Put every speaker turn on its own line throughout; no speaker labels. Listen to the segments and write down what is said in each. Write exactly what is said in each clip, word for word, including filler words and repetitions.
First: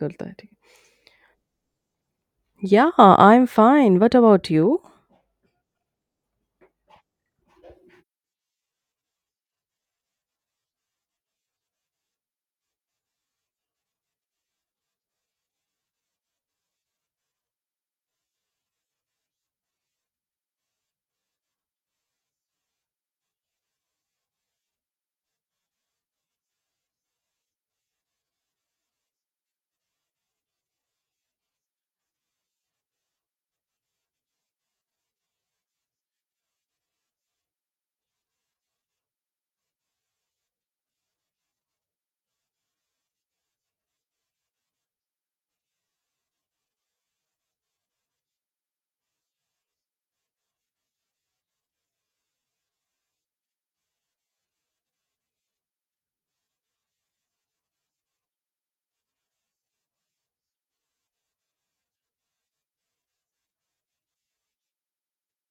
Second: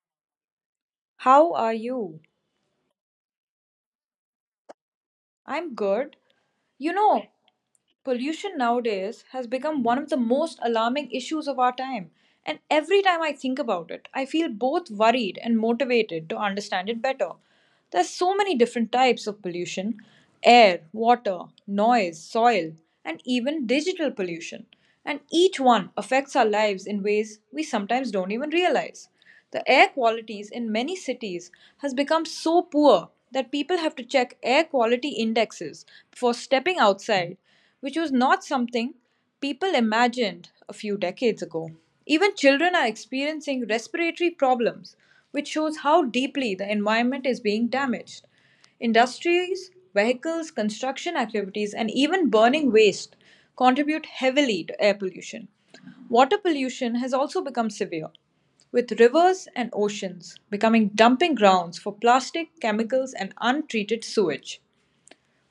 करता है ठीक
How are you?
है। Yeah, I'm fine. What about you?
I'm good. You know, pollution nowadays has become one of the most alarming issues of our time. And every time I think about it, I feel both worried and motivated to understand it better. There's so many different types of pollution: air, water, noise, soil, and even digital pollution. And each one affects our lives in ways we sometimes don't even realize. The air qualities in many cities has become so poor that people have to check air quality indexes before stepping outside, which was not something people imagined a few decades ago. Even children are experiencing respiratory problems, which shows how deeply the environment is being damaged. Industries, vehicles, construction activities, and even burning waste contribute heavily to air pollution. Water pollution has also become severe, with rivers and oceans becoming dumping grounds for plastic, chemicals, and untreated sewage.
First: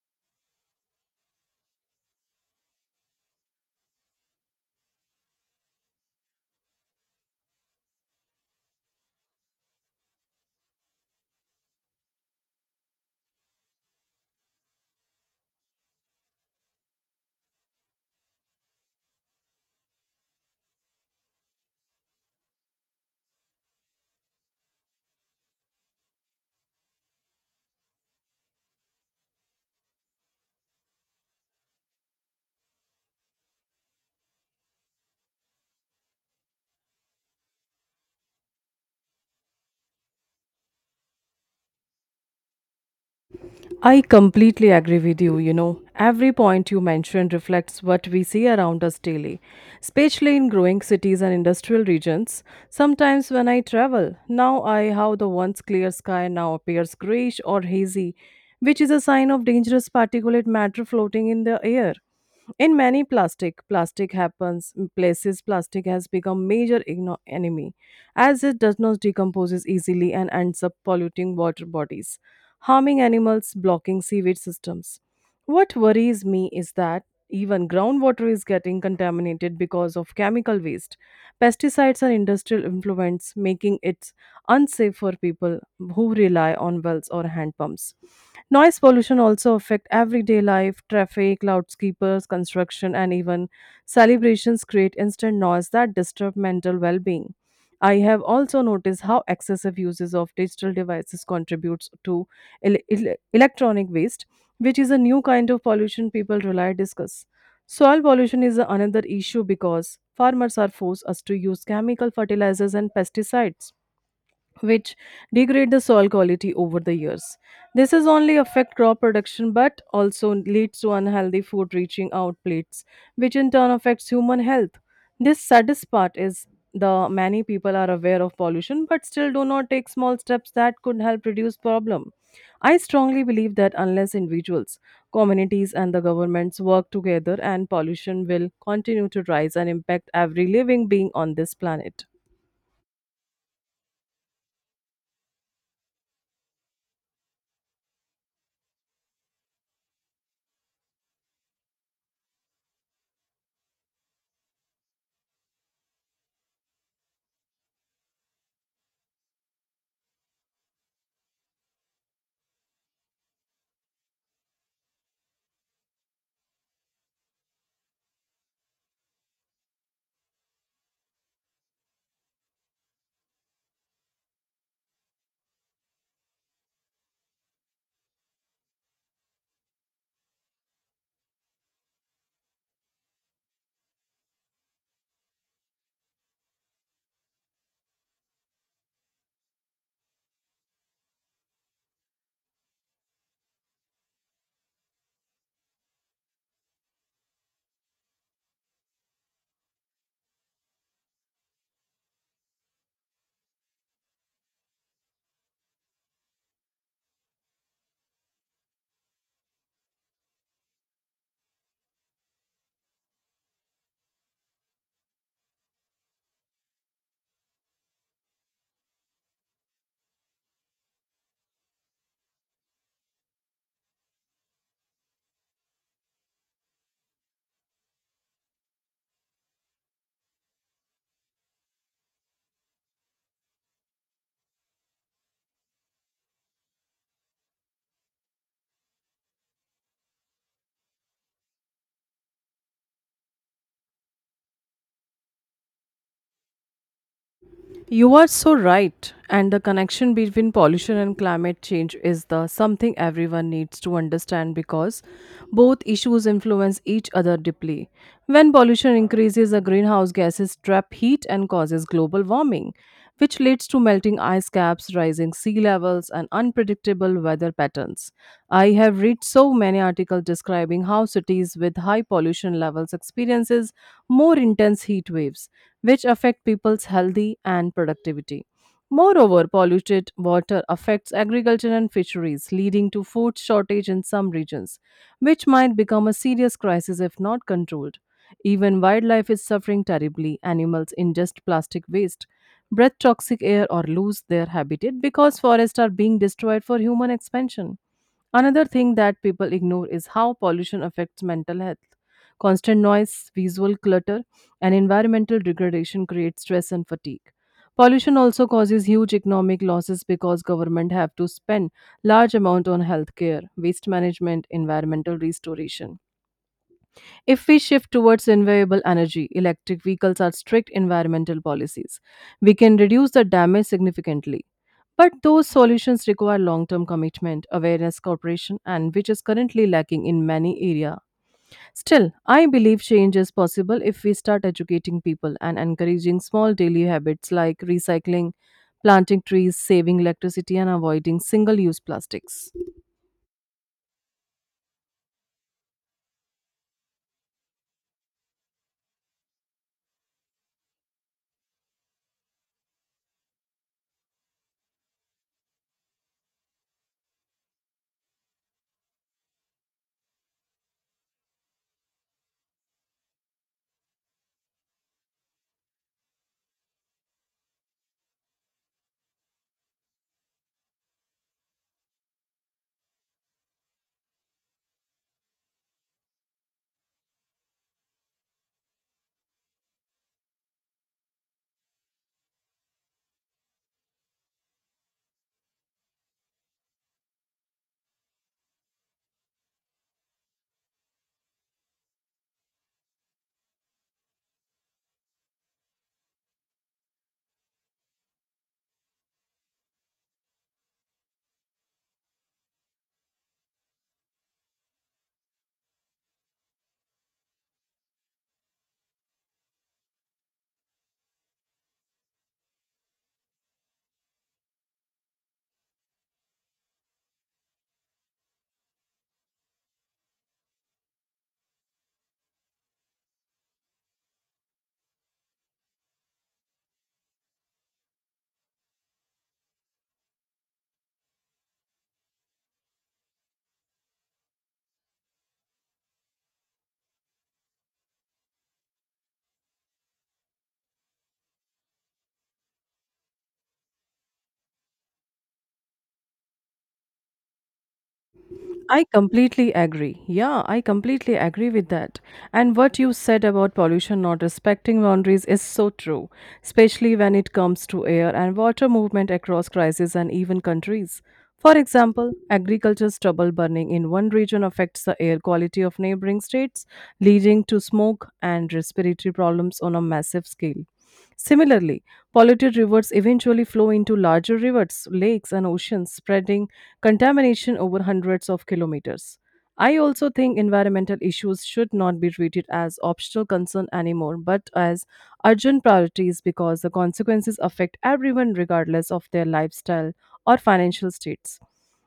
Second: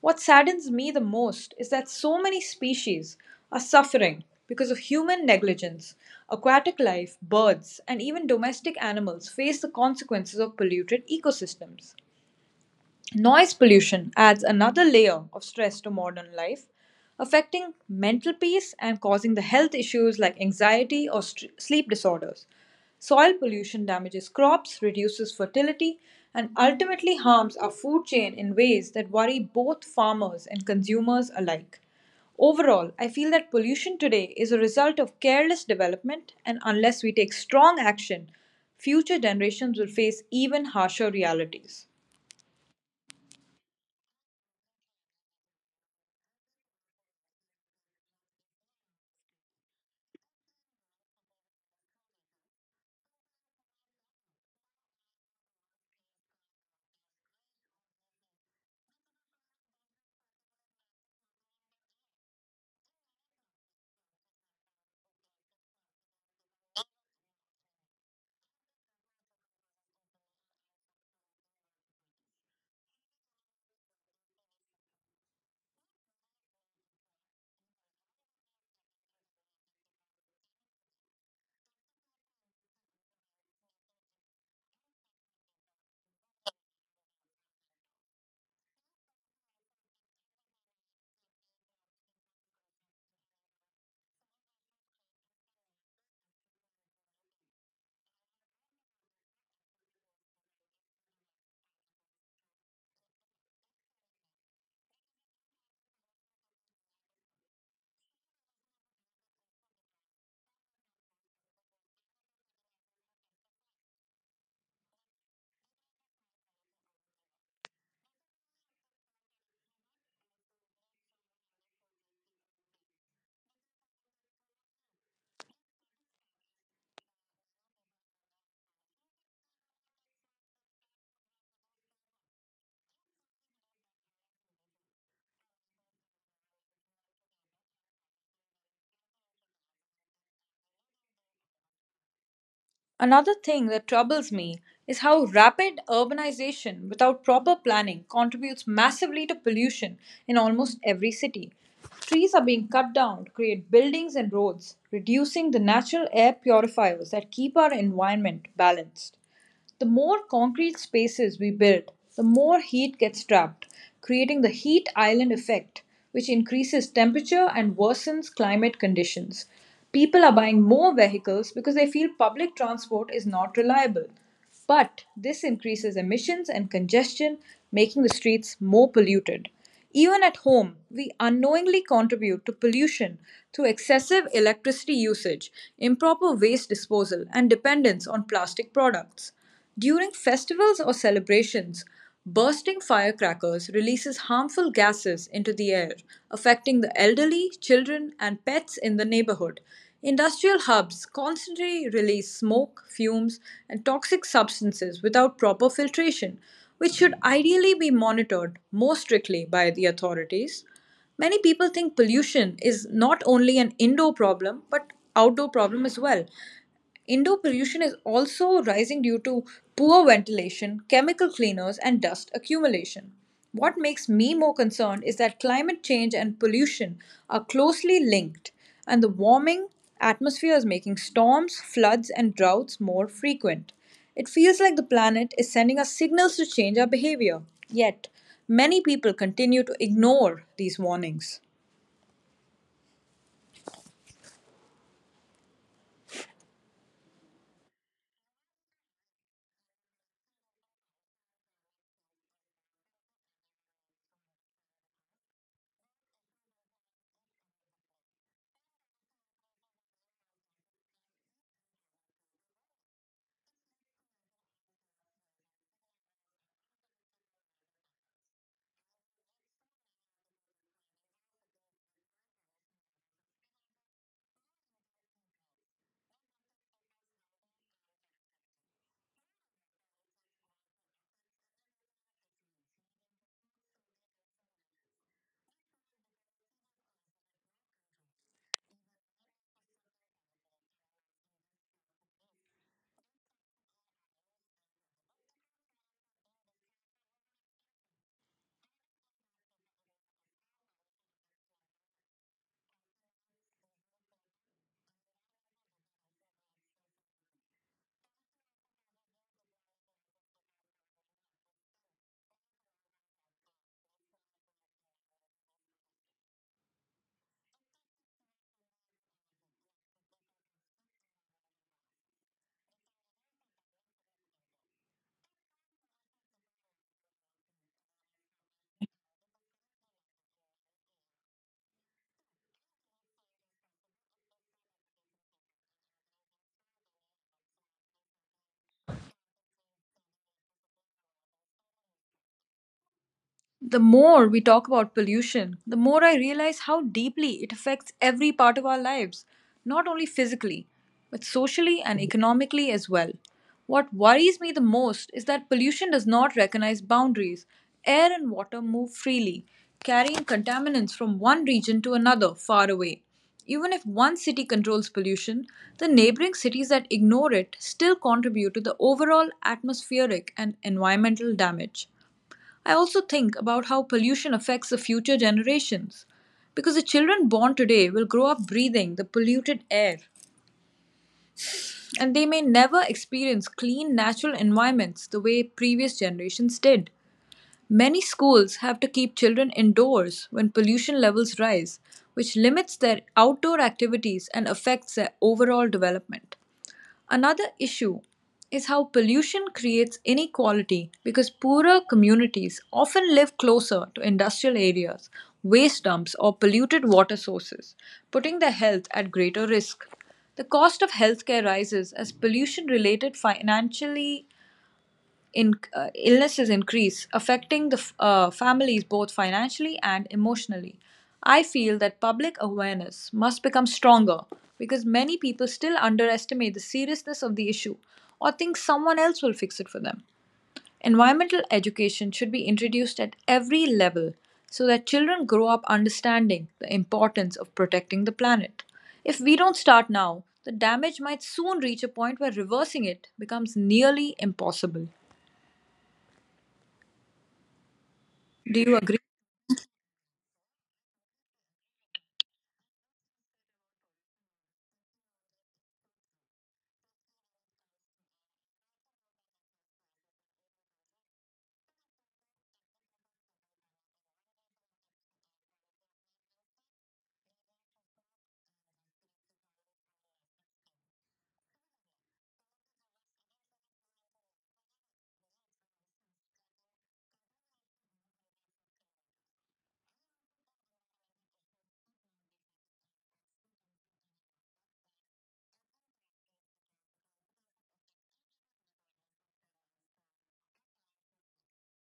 What saddens me the most is that so many species are suffering because of human negligence. Aquatic life, birds, and even domestic animals face the consequences of polluted ecosystems. Noise pollution adds another layer of stress to modern life, affecting mental peace and causing the health issues like anxiety or st- sleep disorders. Soil pollution damages crops, reduces fertility, and ultimately harms our food chain in ways that worry both farmers and consumers alike. Overall, I feel that pollution today is a result of careless development, and unless we take strong action, future generations will face even harsher realities.
I completely agree with you. You know, every point you mentioned reflects what we see around us daily, especially in growing cities and industrial regions. Sometimes when I travel, now I how the once clear sky now appears grayish or hazy, which is a sign of dangerous particulate matter floating in the air. In many plastic, plastic happens places, plastic has become major igno- enemy as it does not decomposes easily and ends up polluting water bodies, harming animals, blocking sewage systems. What worries me is that even groundwater is getting contaminated because of chemical waste, pesticides, and industrial influence, making it unsafe for people who rely on wells or hand pumps. Noise pollution also affect everyday life, traffic, loudspeakers, construction, and even celebrations create instant noise that disturb mental well-being. I have also noticed how excessive uses of digital devices contributes to el- el- electronic waste, which is a new kind of pollution people rely discuss. Soil pollution is another issue because farmers are forced us to use chemical fertilizers and pesticides which degrade the soil quality over the years. This is only affect crop production but also leads to unhealthy food reaching out plates, which in turn affects human health. This saddest part is the many people are aware of pollution but still do not take small steps that could help reduce problem. I strongly believe that unless individuals, communities and the governments work together and pollution will continue to rise and impact every living being on this planet.
Another thing that troubles me is how rapid urbanization without proper planning contributes massively to pollution in almost every city. Trees are being cut down to create buildings and roads, reducing the natural air purifiers that keep our environment balanced. The more concrete spaces we build, the more heat gets trapped, creating the heat island effect, which increases temperature and worsens climate conditions. People are buying more vehicles because they feel public transport is not reliable. But this increases emissions and congestion, making the streets more polluted. Even at home, we unknowingly contribute to pollution through excessive electricity usage, improper waste disposal, and dependence on plastic products. During festivals or celebrations, bursting firecrackers releases harmful gases into the air, affecting the elderly, children, and pets in the neighborhood. Industrial hubs constantly release smoke, fumes, and toxic substances without proper filtration, which should ideally be monitored more strictly by the authorities. Many people think pollution is not only an indoor problem but outdoor problem as well. Indoor pollution is also rising due to poor ventilation, chemical cleaners, and dust accumulation. What makes me more concerned is that climate change and pollution are closely linked, and the warming atmosphere is making storms, floods, and droughts more frequent. It feels like the planet is sending us signals to change our behavior. Yet, many people continue to ignore these warnings.
You are so right. And the connection between pollution and climate change is the something everyone needs to understand because both issues influence each other deeply. When pollution increases, the greenhouse gases trap heat and causes global warming, which leads to melting ice caps, rising sea levels, and unpredictable weather patterns. I have read so many articles describing how cities with high pollution levels experiences more intense heat waves, which affect people's healthy and productivity. Moreover, polluted water affects agriculture and fisheries, leading to food shortage in some regions, which might become a serious crisis if not controlled. Even wildlife is suffering terribly. Animals ingest plastic waste, breathe toxic air or lose their habitat because forests are being destroyed for human expansion. Another thing that people ignore is how pollution affects mental health. Constant noise, visual clutter, and environmental degradation create stress and fatigue. Pollution also causes huge economic losses because government have to spend large amount on healthcare, waste management, environmental restoration. If we shift towards renewable energy, electric vehicles are strict environmental policies. We can reduce the damage significantly. But those solutions require long term commitment, awareness, cooperation, and which is currently lacking in many areas. Still, I believe change is possible if we start educating people and encouraging small daily habits like recycling, planting trees, saving electricity, and avoiding single use plastics.
The more we talk about pollution, the more I realize how deeply it affects every part of our lives, not only physically, but socially and economically as well. What worries me the most is that pollution does not recognize boundaries. Air and water move freely, carrying contaminants from one region to another far away. Even if one city controls pollution, the neighboring cities that ignore it still contribute to the overall atmospheric and environmental damage. I also think about how pollution affects the future generations because the children born today will grow up breathing the polluted air and they may never experience clean natural environments the way previous generations did. Many schools have to keep children indoors when pollution levels rise, which limits their outdoor activities and affects their overall development. Another issue is how pollution creates inequality because poorer communities often live closer to industrial areas, waste dumps, or polluted water sources, putting their health at greater risk. The cost of healthcare rises as pollution related financially in, uh, illnesses increase, affecting the f- uh, families both financially and emotionally. I feel that public awareness must become stronger because many people still underestimate the seriousness of the issue or think someone else will fix it for them. Environmental education should be introduced at every level so that children grow up understanding the importance of protecting the planet. If we don't start now, the damage might soon reach a point where reversing it becomes nearly impossible. Do you
I
agree?
completely agree. Yeah, I completely agree with that. And what you said about pollution not respecting boundaries is so true, especially when it comes to air and water movement across crises and even countries. For example, agriculture's trouble burning in one region affects the air quality of neighboring states, leading to smoke and respiratory problems on a massive scale. Similarly, polluted rivers eventually flow into larger rivers, lakes, and oceans, spreading contamination over hundreds of kilometers. I also think environmental issues should not be treated as optional concern anymore, but as urgent priorities because the consequences affect everyone regardless of their lifestyle or financial states.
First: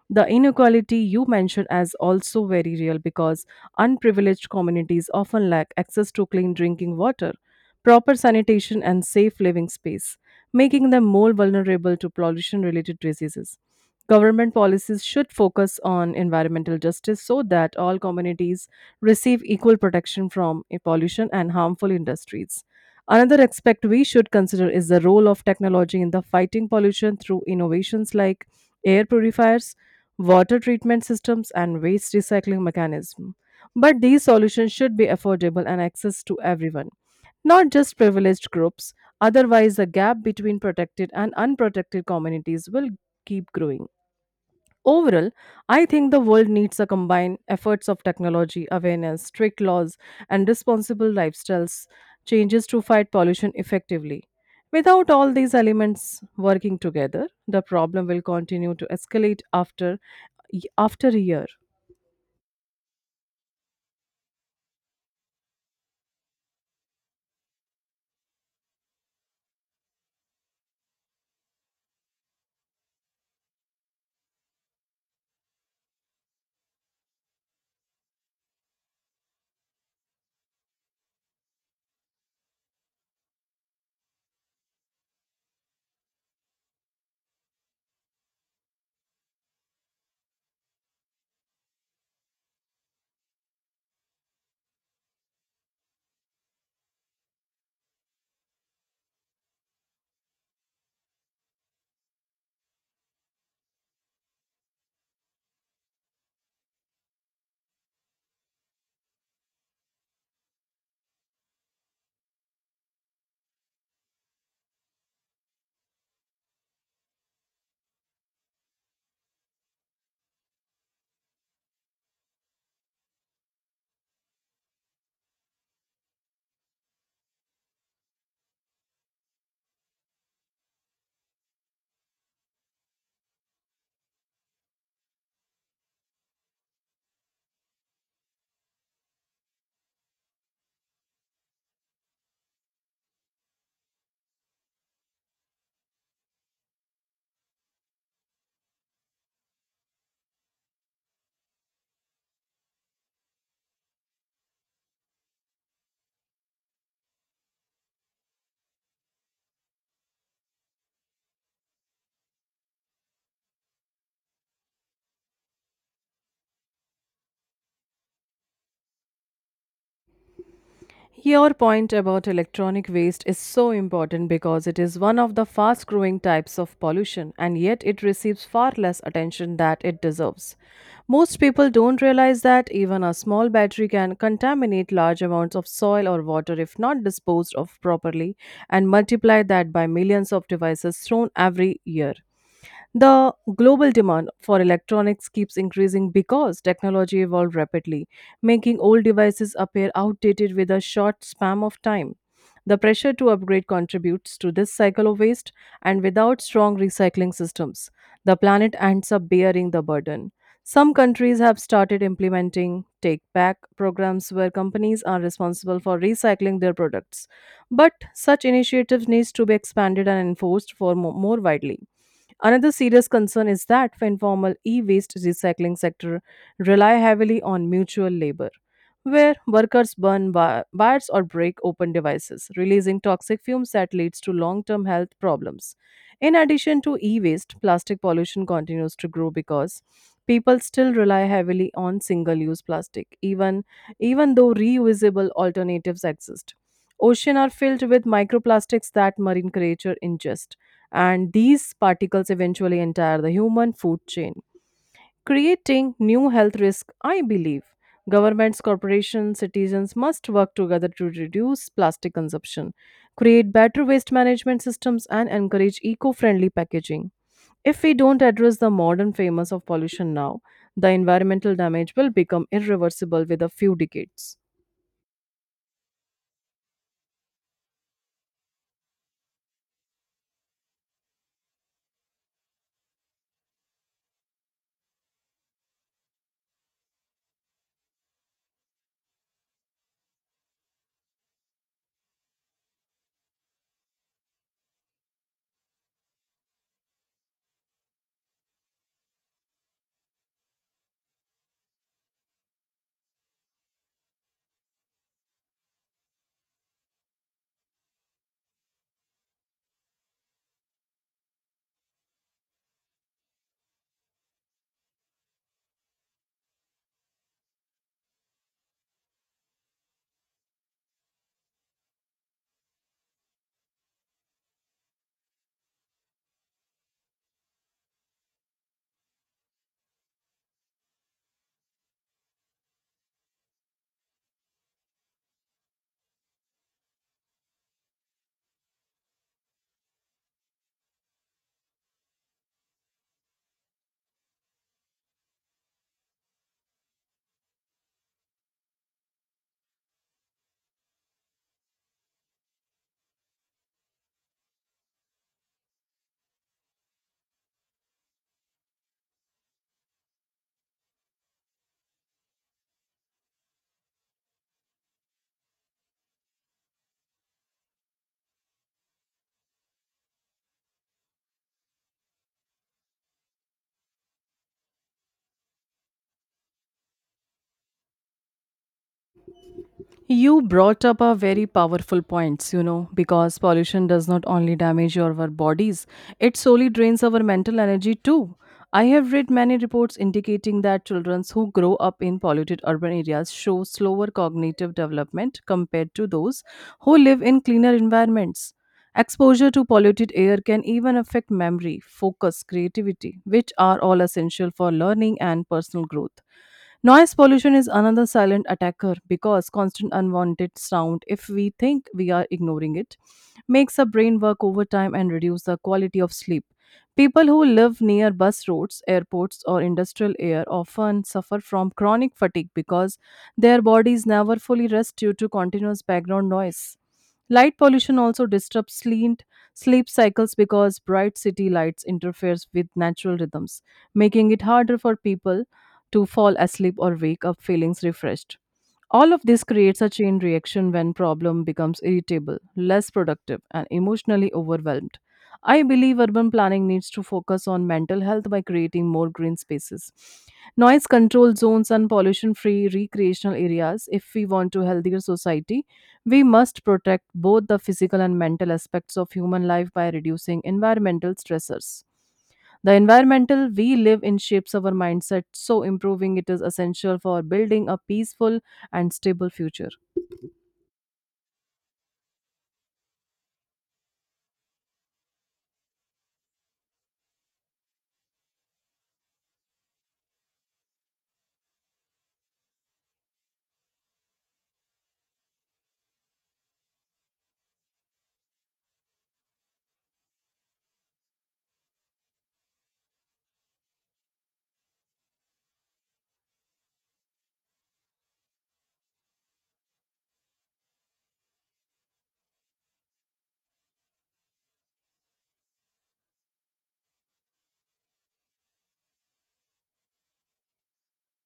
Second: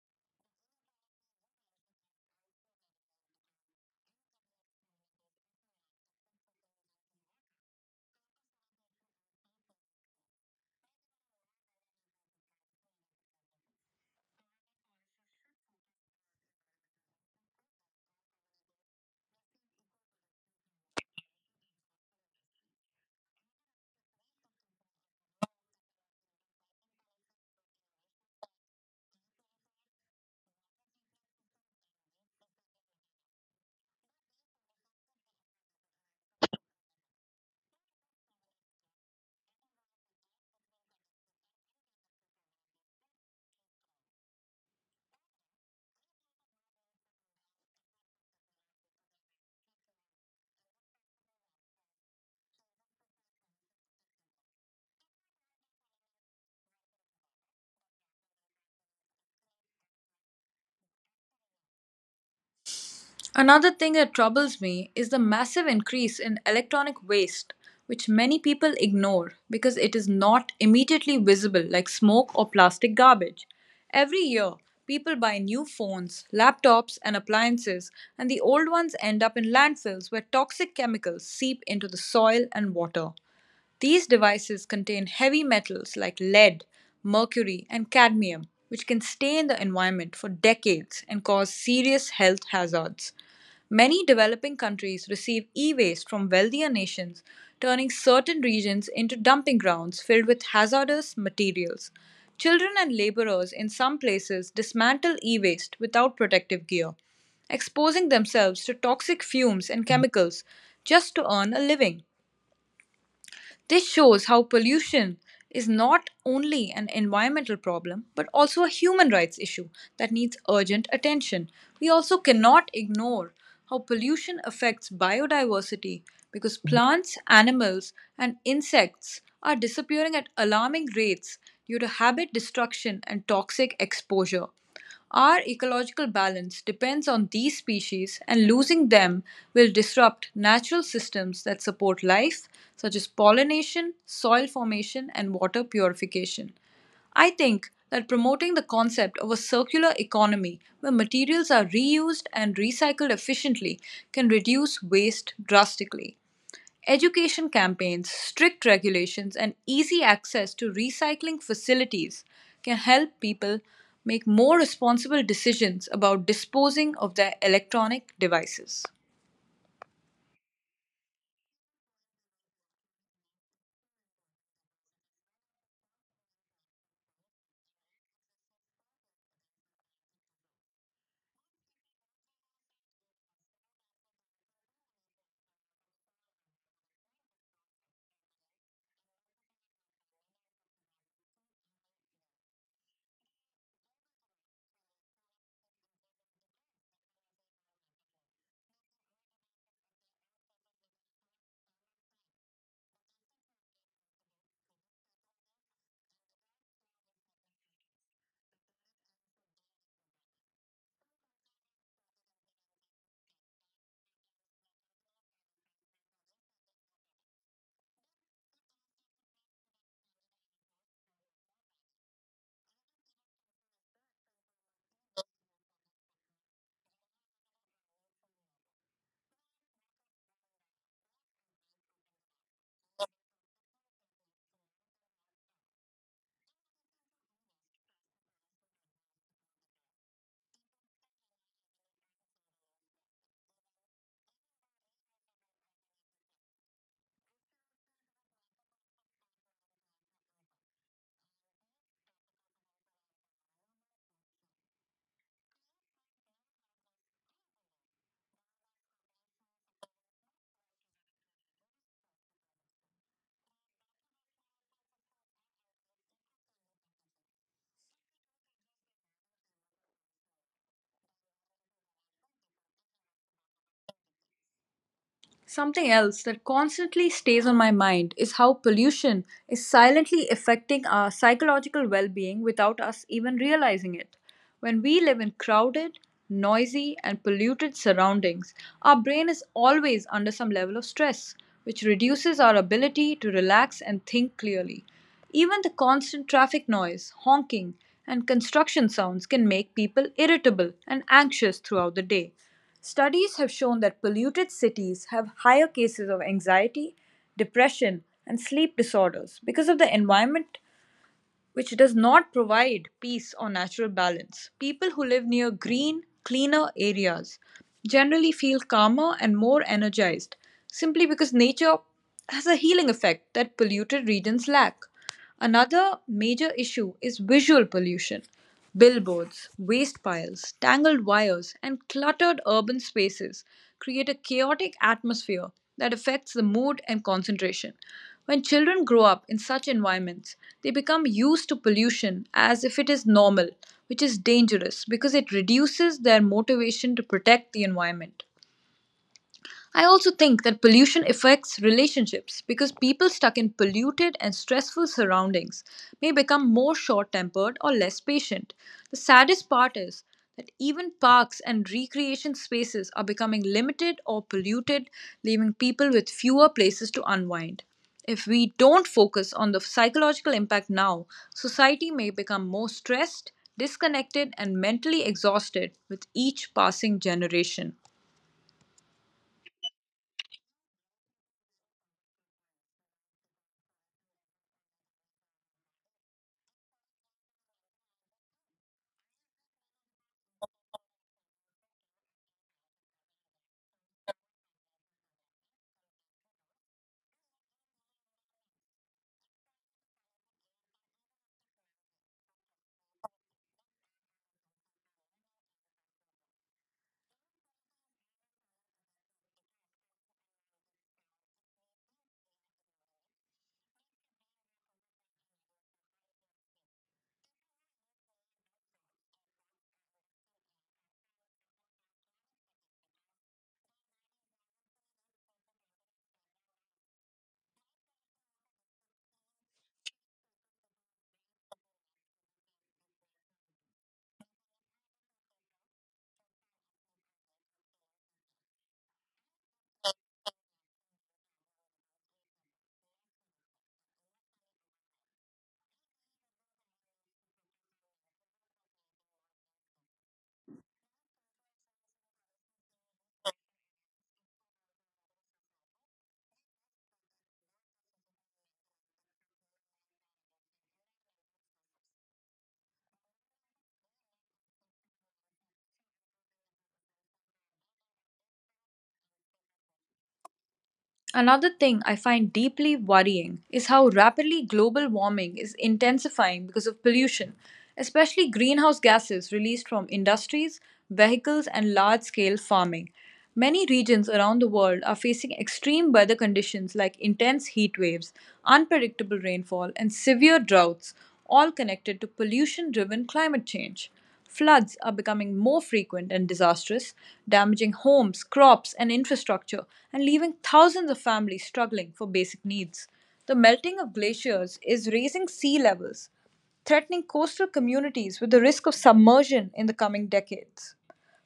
The inequality you mentioned is also very real because unprivileged communities often lack access to clean drinking water, proper sanitation, and safe living space, making them more vulnerable to pollution related diseases. Government policies should focus on environmental justice so that all communities receive equal protection from pollution and harmful industries. Another aspect we should consider is the role of technology in the fighting pollution through innovations like air purifiers, water treatment systems, and waste recycling mechanism. But these solutions should be affordable and access to everyone, not just privileged groups. Otherwise, the gap between protected and unprotected communities will keep growing. Overall, I think the world needs a combined efforts of technology, awareness, strict laws, and responsible lifestyles changes to fight pollution effectively. Without all these elements working together, the problem will continue to escalate after after a year.
Another thing that troubles me is the massive increase in electronic waste, which many people ignore because it is not immediately visible like smoke or plastic garbage. Every year, people buy new phones, laptops, and appliances, and the old ones end up in landfills where toxic chemicals seep into the soil and water. These devices contain heavy metals like lead, mercury, and cadmium, which can stain the environment for decades and cause serious health hazards. Many developing countries receive e waste from wealthier nations, turning certain regions into dumping grounds filled with hazardous materials. Children and laborers in some places dismantle e waste without protective gear, exposing themselves to toxic fumes and chemicals just to earn a living. This shows how pollution is not only an environmental problem but also a human rights issue that needs urgent attention. We also cannot ignore how pollution affects biodiversity because plants, animals, and insects are disappearing at alarming rates due to habit destruction and toxic exposure. Our ecological balance depends on these species, and losing them will disrupt natural systems that support life, such as pollination, soil formation, and water purification. I think that promoting the concept of a circular economy where materials are reused and recycled efficiently can reduce waste drastically. Education campaigns, strict regulations, and easy access to recycling facilities can help people make more responsible decisions about disposing of their electronic devices.
Your point about electronic waste is so important because it is one of the fast growing types of pollution and yet it receives far less attention that it deserves. Most people don't realize that even a small battery can contaminate large amounts of soil or water if not disposed of properly and multiply that by millions of devices thrown every year. The global demand for electronics keeps increasing because technology evolved rapidly, making old devices appear outdated with a short span of time. The pressure to upgrade contributes to this cycle of waste, and without strong recycling systems, the planet ends up bearing the burden. Some countries have started implementing take back programs where companies are responsible for recycling their products. But such initiatives needs to be expanded and enforced for mo- more widely. Another serious concern is that the informal e-waste recycling sector rely heavily on mutual labor, where workers burn bi- bars or break open devices, releasing toxic fumes that leads to long-term health problems. In addition to e-waste, plastic pollution continues to grow because people still rely heavily on single-use plastic, even even though reusable alternatives exist. Oceans are filled with microplastics that marine creatures ingest and these particles eventually enter the human food chain, creating new health risks, I believe. Governments, corporations, citizens must work together to reduce plastic consumption, create better waste management systems, and encourage eco friendly packaging. If we don't address the modern famous of pollution now, the environmental damage will become irreversible with a few decades.
Something else that constantly stays on my mind is how pollution is silently affecting our psychological well being without us even realizing it. When we live in crowded, noisy, and polluted surroundings, our brain is always under some level of stress, which reduces our ability to relax and think clearly. Even the constant traffic noise, honking, and construction sounds can make people irritable and anxious throughout the day. Studies have shown that polluted cities have higher cases of anxiety, depression, and sleep disorders because of the environment which does not provide peace or natural balance. People who live near green, cleaner areas generally feel calmer and more energized simply because nature has a healing effect that polluted regions lack. Another major issue is visual pollution. Billboards, waste piles, tangled wires, and cluttered urban spaces create a chaotic atmosphere that affects the mood and concentration. When children grow up in such environments, they become used to pollution as if it is normal, which is dangerous because it reduces their motivation to protect the environment. I also think that pollution affects relationships because people stuck in polluted and stressful surroundings may become more short tempered or less patient. The saddest part is that even parks and recreation spaces are becoming limited or polluted, leaving people with fewer places to unwind. If we don't focus on the psychological impact now, society may become more stressed, disconnected, and mentally exhausted with each passing generation.
You brought up a very powerful points, you know, because pollution does not only damage our bodies, it solely drains our mental energy too. I have read many reports indicating that children who grow up in polluted urban areas show slower cognitive development compared to those who live in cleaner environments. Exposure to polluted air can even affect memory, focus, creativity, which are all essential for learning and personal growth. Noise pollution is another silent attacker because constant unwanted sound, if we think we are ignoring it, makes our brain work overtime and reduce the quality of sleep. People who live near bus routes, airports, or industrial air often suffer from chronic fatigue because their bodies never fully rest due to continuous background noise. Light pollution also disrupts sleep, sleep cycles because bright city lights interferes with natural rhythms, making it harder for people to fall asleep or wake up feeling refreshed. All of this creates a chain reaction when problem becomes irritable, less productive, and emotionally overwhelmed. I believe urban planning needs to focus on mental health by creating more green spaces, noise control zones, and pollution free recreational areas. If we want a healthier society, we must protect both the physical and mental aspects of human life by reducing environmental stressors. The environmental we live in shapes our mindset, so improving it is essential for building a peaceful and stable future.
Another thing I find deeply worrying is how rapidly global warming is intensifying because of pollution, especially greenhouse gases released from industries, vehicles, and large scale farming. Many regions around the world are facing extreme weather conditions like intense heat waves, unpredictable rainfall, and severe droughts, all connected to pollution driven climate change. Floods are becoming more frequent and disastrous, damaging homes, crops, and infrastructure, and leaving thousands of families struggling for basic needs. The melting of glaciers is raising sea levels, threatening coastal communities with the risk of submersion in the coming decades.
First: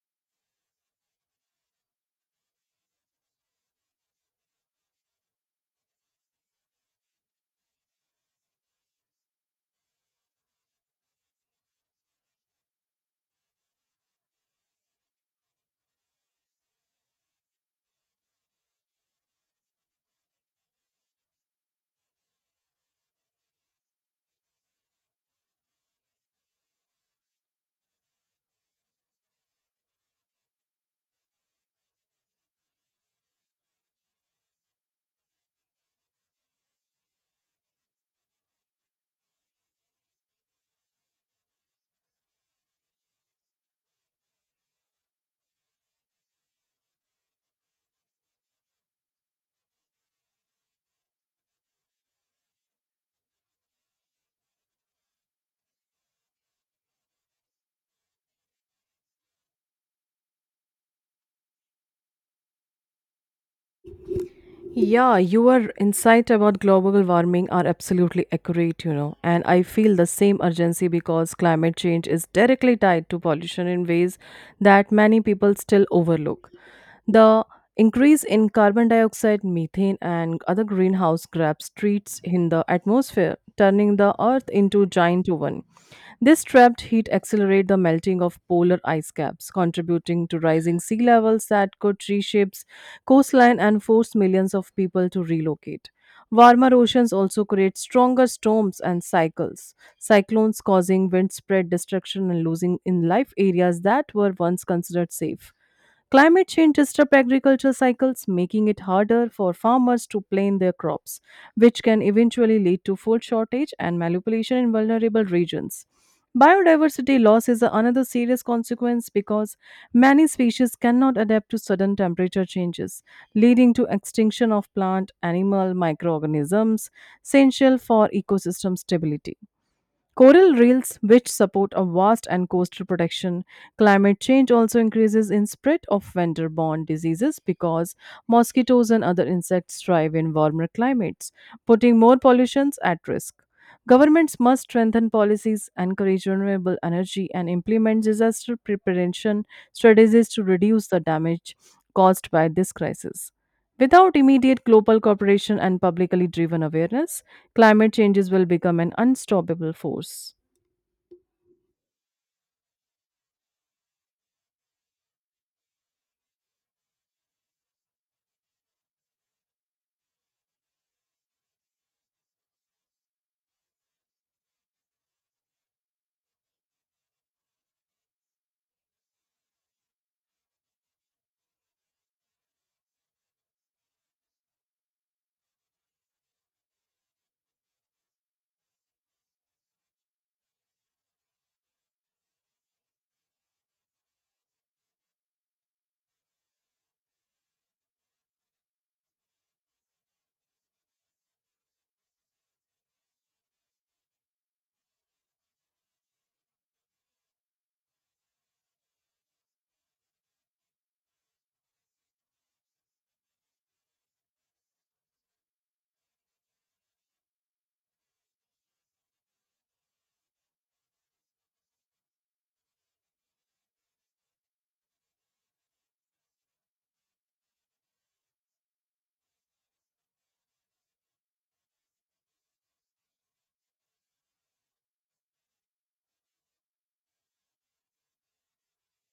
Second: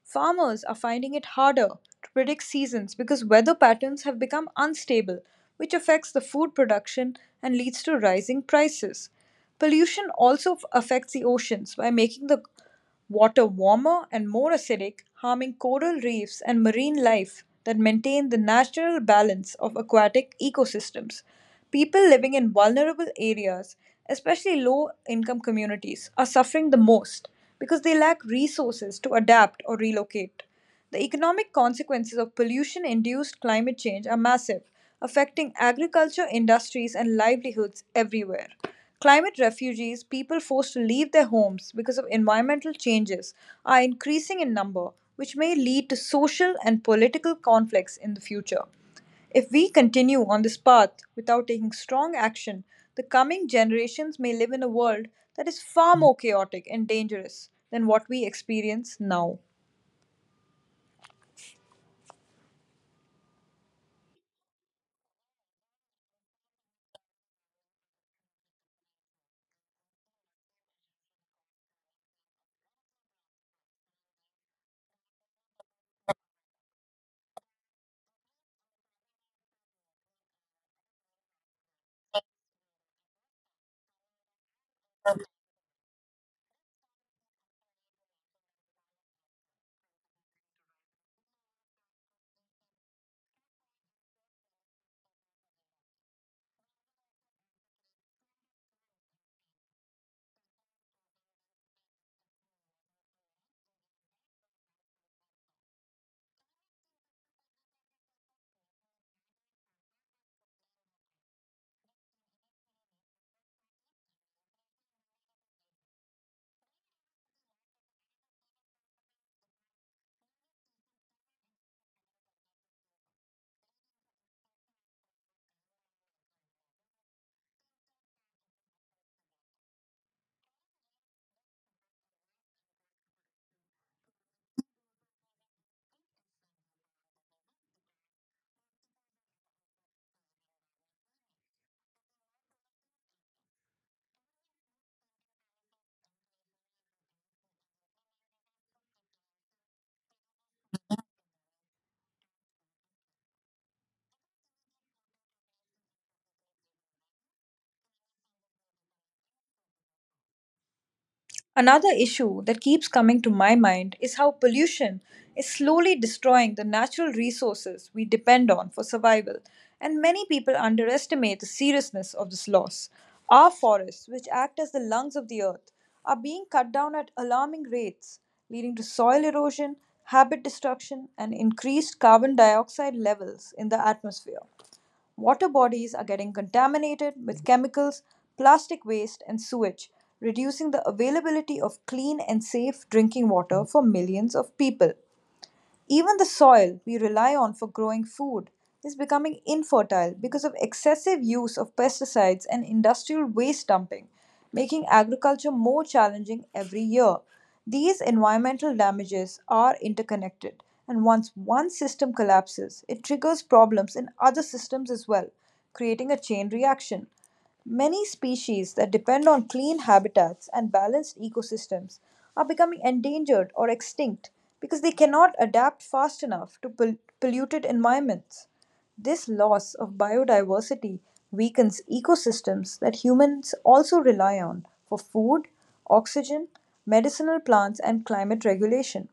Farmers are finding it harder to predict seasons because weather patterns have become unstable, which affects the food production and leads to rising prices. Pollution also f- affects the oceans by making the water warmer and more acidic, harming coral reefs and marine life that maintain the natural balance of aquatic ecosystems. People living in vulnerable areas, especially low income communities, are suffering the most because they lack resources to adapt or relocate. The economic consequences of pollution induced climate change are massive, affecting agriculture, industries, and livelihoods everywhere. Climate refugees, people forced to leave their homes because of environmental changes, are increasing in number, which may lead to social and political conflicts in the future. If we continue on this path without taking strong action, the coming generations may live in a world that is far more chaotic and dangerous than what we experience now.
Yeah, your insight about global warming are absolutely accurate, you know, and I feel the same urgency because climate change is directly tied to pollution in ways that many people still overlook. The increase in carbon dioxide, methane, and other greenhouse gas treats in the atmosphere, turning the Earth into giant oven. This trapped heat accelerates the melting of polar ice caps, contributing to rising sea levels that could reshape coastline and force millions of people to relocate. Warmer oceans also create stronger storms and cycles, cyclones causing windspread destruction and losing in life areas that were once considered safe. Climate change disrupts agriculture cycles, making it harder for farmers to plan their crops, which can eventually lead to food shortage and malnutrition in vulnerable regions. Biodiversity loss is another serious consequence because many species cannot adapt to sudden temperature changes, leading to extinction of plant, animal, microorganisms essential for ecosystem stability. Coral reefs, which support a vast and coastal protection, climate change also increases in spread of winter-borne diseases because mosquitoes and other insects thrive in warmer climates, putting more pollutions at risk. Governments must strengthen policies, encourage renewable energy, and implement disaster preparation strategies to reduce the damage caused by this crisis. Without immediate global cooperation and publicly driven awareness, climate changes will become an unstoppable force.
Another issue that keeps coming to my mind is how pollution is slowly destroying the natural resources we depend on for survival, and many people underestimate the seriousness of this loss. Our forests, which act as the lungs of the earth, are being cut down at alarming rates, leading to soil erosion, habit destruction, and increased carbon dioxide levels in the atmosphere. Water bodies are getting contaminated with chemicals, plastic waste, and sewage, reducing the availability of clean and safe drinking water for millions of people. Even the soil we rely on for growing food is becoming infertile because of excessive use of pesticides and industrial waste dumping, making agriculture more challenging every year. These environmental damages are interconnected, and once one system collapses, it triggers problems in other systems as well, creating a chain reaction. Many species that depend on clean habitats and balanced ecosystems are becoming endangered or extinct because they cannot adapt fast enough to pol- polluted environments. This loss of biodiversity weakens ecosystems that humans also rely on for food, oxygen, medicinal plants, and climate regulation.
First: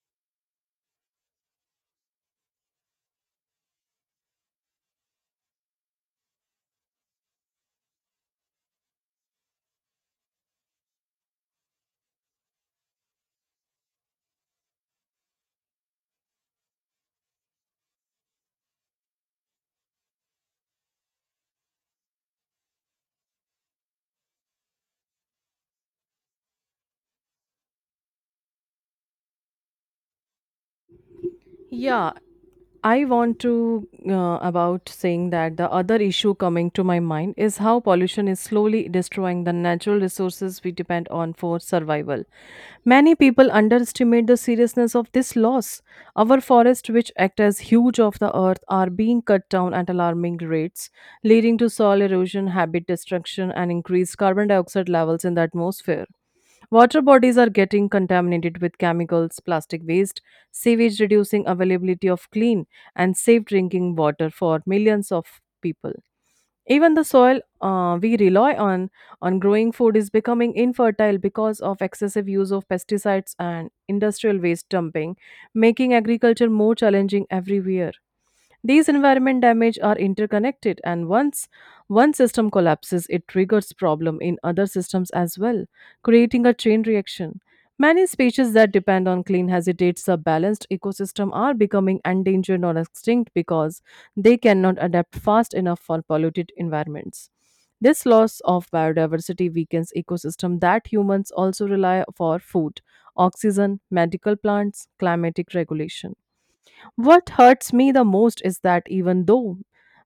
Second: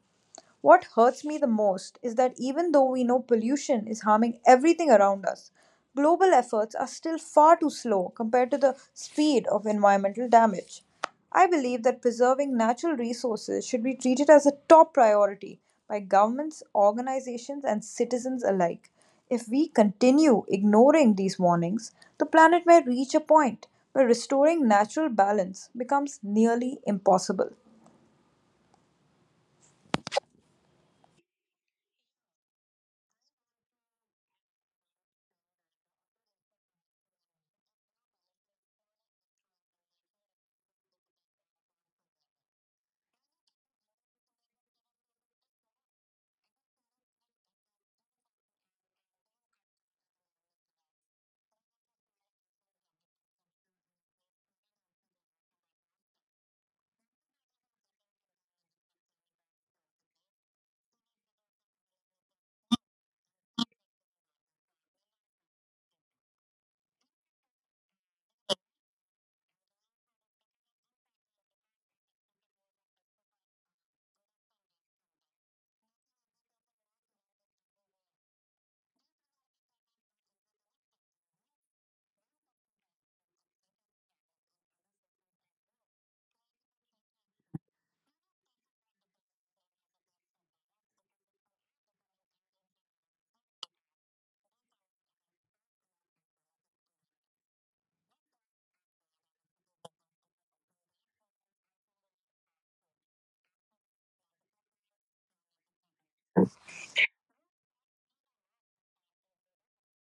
What hurts me the most is that even though we know pollution is harming everything around us, global efforts are still far too slow compared to the speed of environmental damage. I believe that preserving natural resources should be treated as a top priority by governments, organizations, and citizens alike. If we continue ignoring these warnings, the planet may reach a point where restoring natural balance becomes nearly impossible.
Yeah, I want to uh, about saying that the other issue coming to my mind is how pollution is slowly destroying the natural resources we depend on for survival. Many people underestimate the seriousness of this loss. Our forests, which act as huge of the earth, are being cut down at alarming rates, leading to soil erosion, habit destruction, and increased carbon dioxide levels in the atmosphere. Water bodies are getting contaminated with chemicals, plastic waste, sewage reducing availability of clean and safe drinking water for millions of people. Even the soil uh, we rely on on growing food is becoming infertile because of excessive use of pesticides and industrial waste dumping, making agriculture more challenging every year. These environment damage are interconnected and once one system collapses it triggers problem in other systems as well, creating a chain reaction. Many species that depend on clean habitats or balanced ecosystem are becoming endangered or extinct because they cannot adapt fast enough for polluted environments. This loss of biodiversity weakens ecosystem that humans also rely for food, oxygen, medical plants, climatic regulation. What hurts me the most is that even though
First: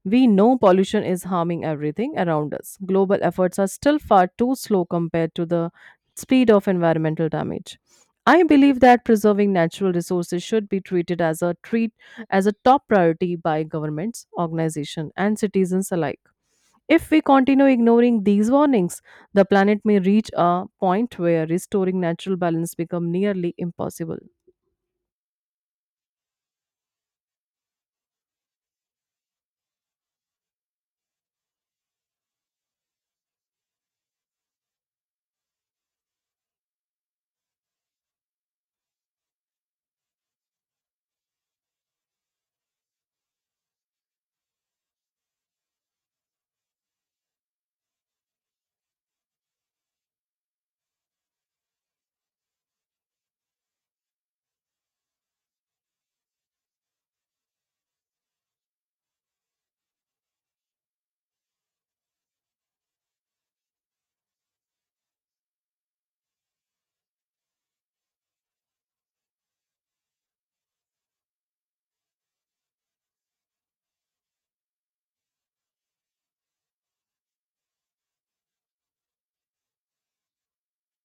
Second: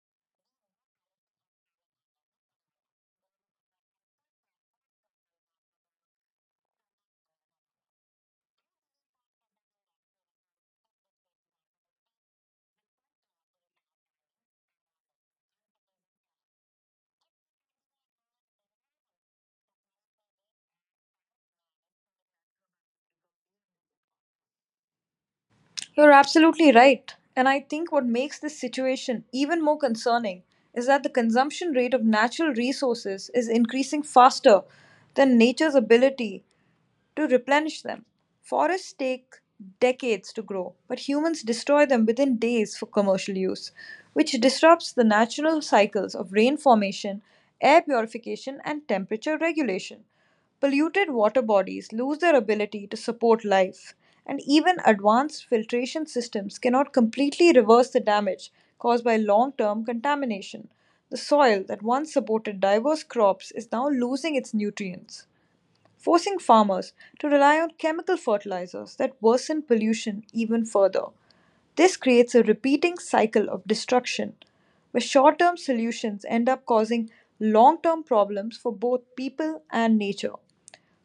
we know pollution is harming everything around us, global efforts are still far too slow compared to the speed of environmental damage. I believe that preserving natural resources should be treated as a treat as a top priority by governments, organizations, and citizens alike. If we continue ignoring these warnings, the planet may reach a point where restoring natural balance becomes nearly impossible.
You're absolutely right. And I think what makes this situation even more concerning is that the consumption rate of natural resources is increasing faster than nature's ability to replenish them. Forests take decades to grow, but humans destroy them within days for commercial use, which disrupts the natural cycles of rain formation, air purification, and temperature regulation. Polluted water bodies lose their ability to support life, and even advanced filtration systems cannot completely reverse the damage caused by long term contamination. The soil that once supported diverse crops is now losing its nutrients forcing farmers to rely on chemical fertilizers that worsen pollution even further. This creates a repeating cycle of destruction, where short term solutions end up causing long term problems for both people and nature.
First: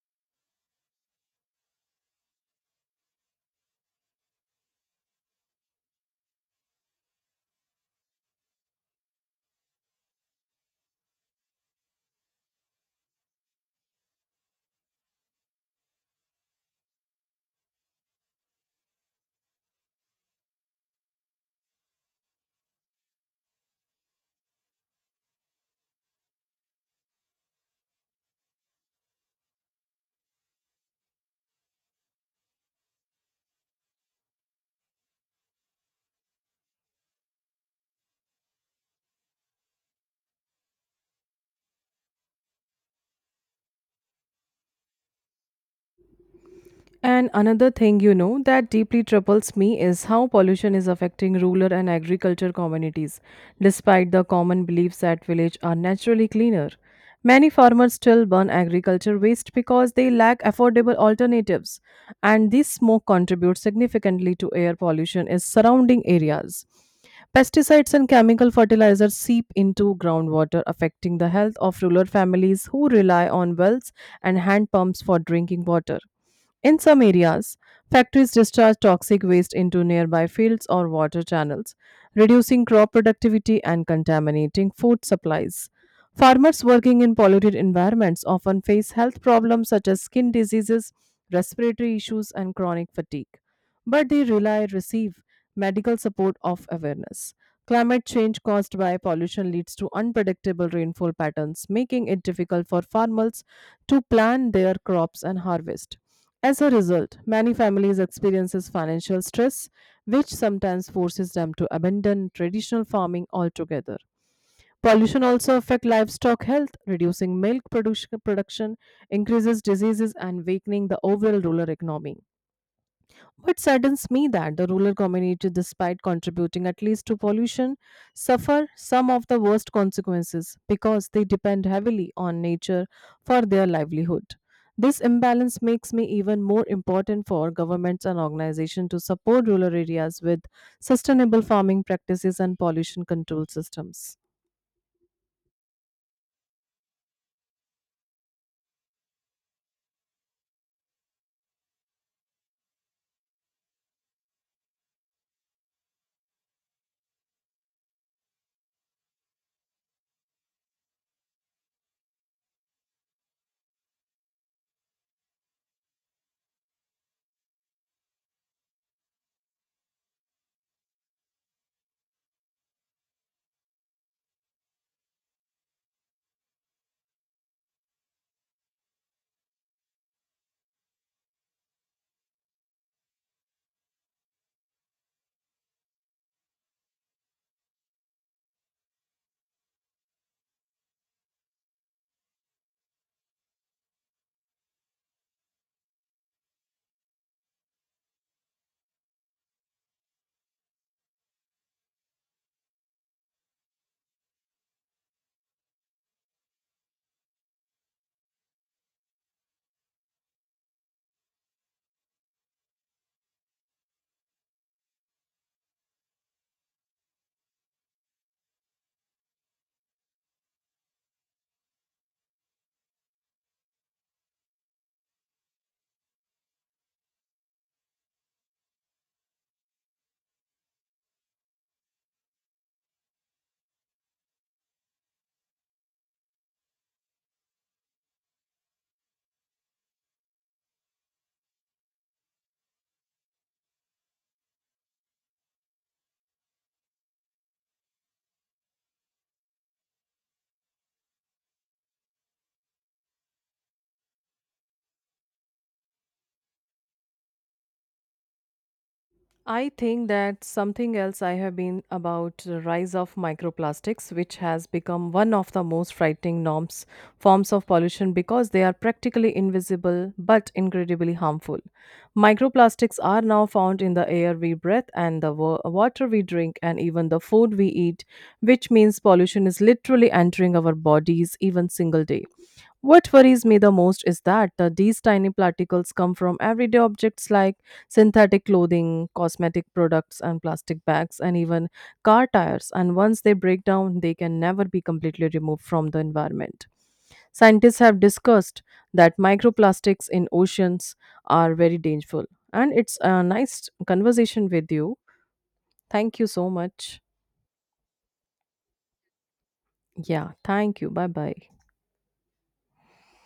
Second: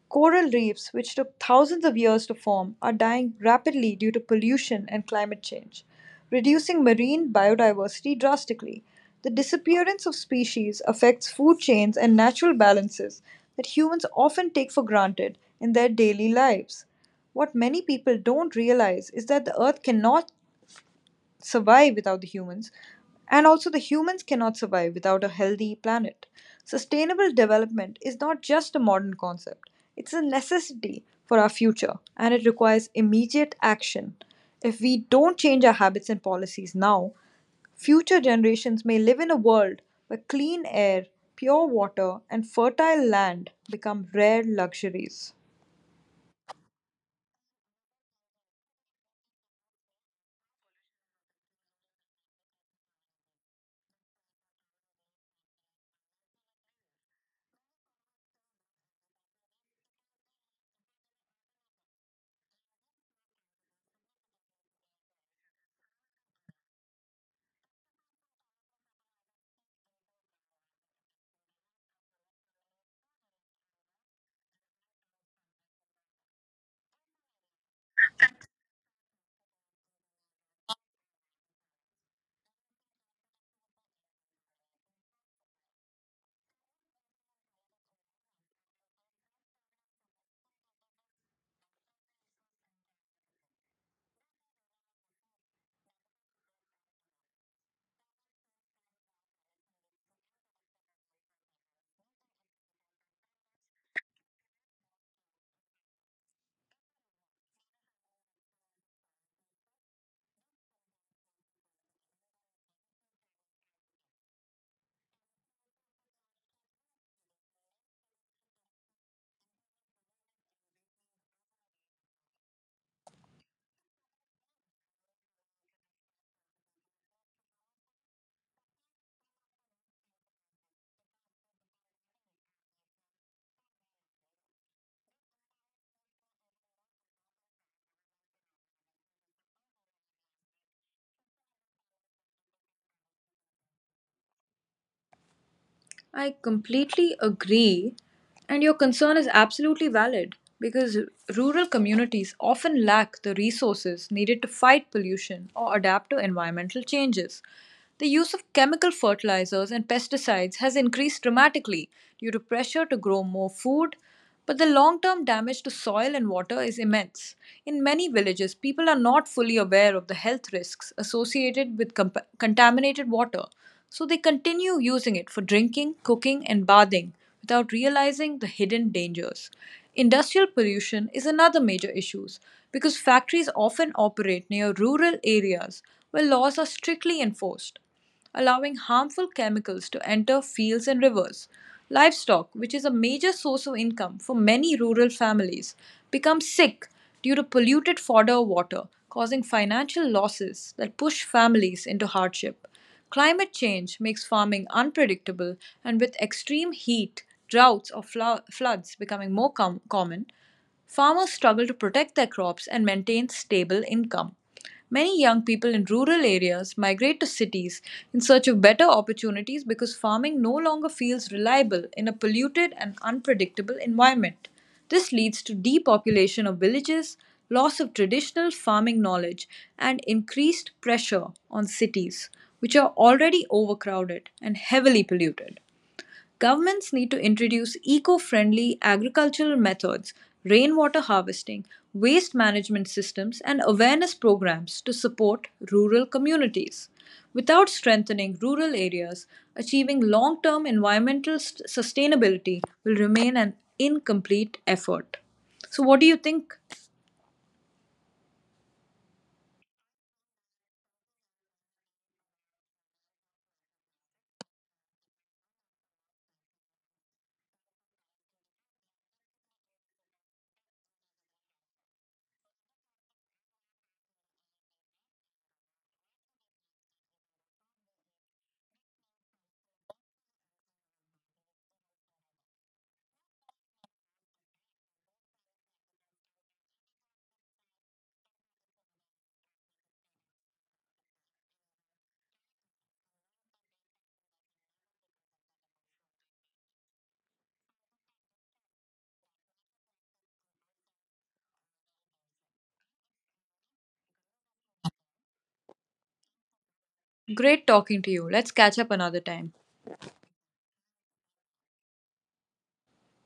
Coral reefs, which took thousands of years to form, are dying rapidly due to pollution and climate change, reducing marine biodiversity drastically. The disappearance of species affects food chains and natural balances that humans often take for granted in their daily lives. What many people don't realize is that the Earth cannot survive without the humans, and also the humans cannot survive without a healthy planet. Sustainable development is not just a modern concept, it's a necessity for our future, and it requires immediate action. If we don't change our habits and policies now, future generations may live in a world where clean air, pure water, and fertile land become rare luxuries.
And another thing, you know that deeply troubles me is how pollution is affecting rural and agriculture communities, despite the common beliefs that villages are naturally cleaner. Many farmers still burn agriculture waste because they lack affordable alternatives, and this smoke contributes significantly to air pollution in surrounding areas. Pesticides and chemical fertilizers seep into groundwater, affecting the health of rural families who rely on wells and hand pumps for drinking water. In some areas, factories discharge toxic waste into nearby fields or water channels, reducing crop productivity and contaminating food supplies. Farmers working in polluted environments often face health problems such as skin diseases, respiratory issues, and chronic fatigue. But they rely receive medical support of awareness. Climate change caused by pollution leads to unpredictable rainfall patterns, making it difficult for farmers to plan their crops and harvest. As a result, many families experiences financial stress, which sometimes forces them to abandon traditional farming altogether. Pollution also affects livestock health, reducing milk production, production, increases diseases, and weakening the overall rural economy. What saddens me that the rural community, despite contributing at least to pollution, suffer some of the worst consequences because they depend heavily on nature for their livelihood. This imbalance makes me even more important for governments and organizations to support rural areas with sustainable farming practices, and pollution control systems.
I completely agree, and your concern is absolutely valid because rural communities often lack the resources needed to fight pollution or adapt to environmental changes. The use of chemical fertilizers and pesticides has increased dramatically due to pressure to grow more food, but the long term damage to soil and water is immense. In many villages, people are not fully aware of the health risks associated with compa- contaminated water, so they continue using it for drinking, cooking, and bathing without realizing the hidden dangers. Industrial pollution is another major issue because factories often operate near rural areas where laws are strictly enforced, allowing harmful chemicals to enter fields and rivers. Livestock, which is a major source of income for many rural families, becomes sick due to polluted fodder or water, causing financial losses that push families into hardship. Climate change makes farming unpredictable, and with extreme heat, droughts, or flo- floods becoming more com- common, farmers struggle to protect their crops and maintain stable income. Many young people in rural areas migrate to cities in search of better opportunities because farming no longer feels reliable in a polluted and unpredictable environment. This leads to depopulation of villages, loss of traditional farming knowledge, and increased pressure on cities, which are already overcrowded and heavily polluted. Governments need to introduce eco friendly agricultural methods, rainwater harvesting, waste management systems, and awareness programs to support rural communities. Without strengthening rural areas, achieving long term environmental s- sustainability will remain an incomplete effort. So, what do you think?
I think that something else I have been about the rise of microplastics, which has become one of the most frightening norms forms of pollution because they are practically invisible but incredibly harmful. Microplastics are now found in the air we breathe and the wa- water we drink and even the food we eat, which means pollution is literally entering our bodies even single day. What worries me the most is that uh, these tiny particles come from everyday objects like synthetic clothing, cosmetic products, and plastic bags, and even car tires. And once they break down, they can never be completely removed from the environment. Scientists have discussed that microplastics in oceans are very dangerous. And it's a nice conversation with you. Thank you so much.
Great talking to you. Let's catch up another time.
Yeah, thank you. Bye bye.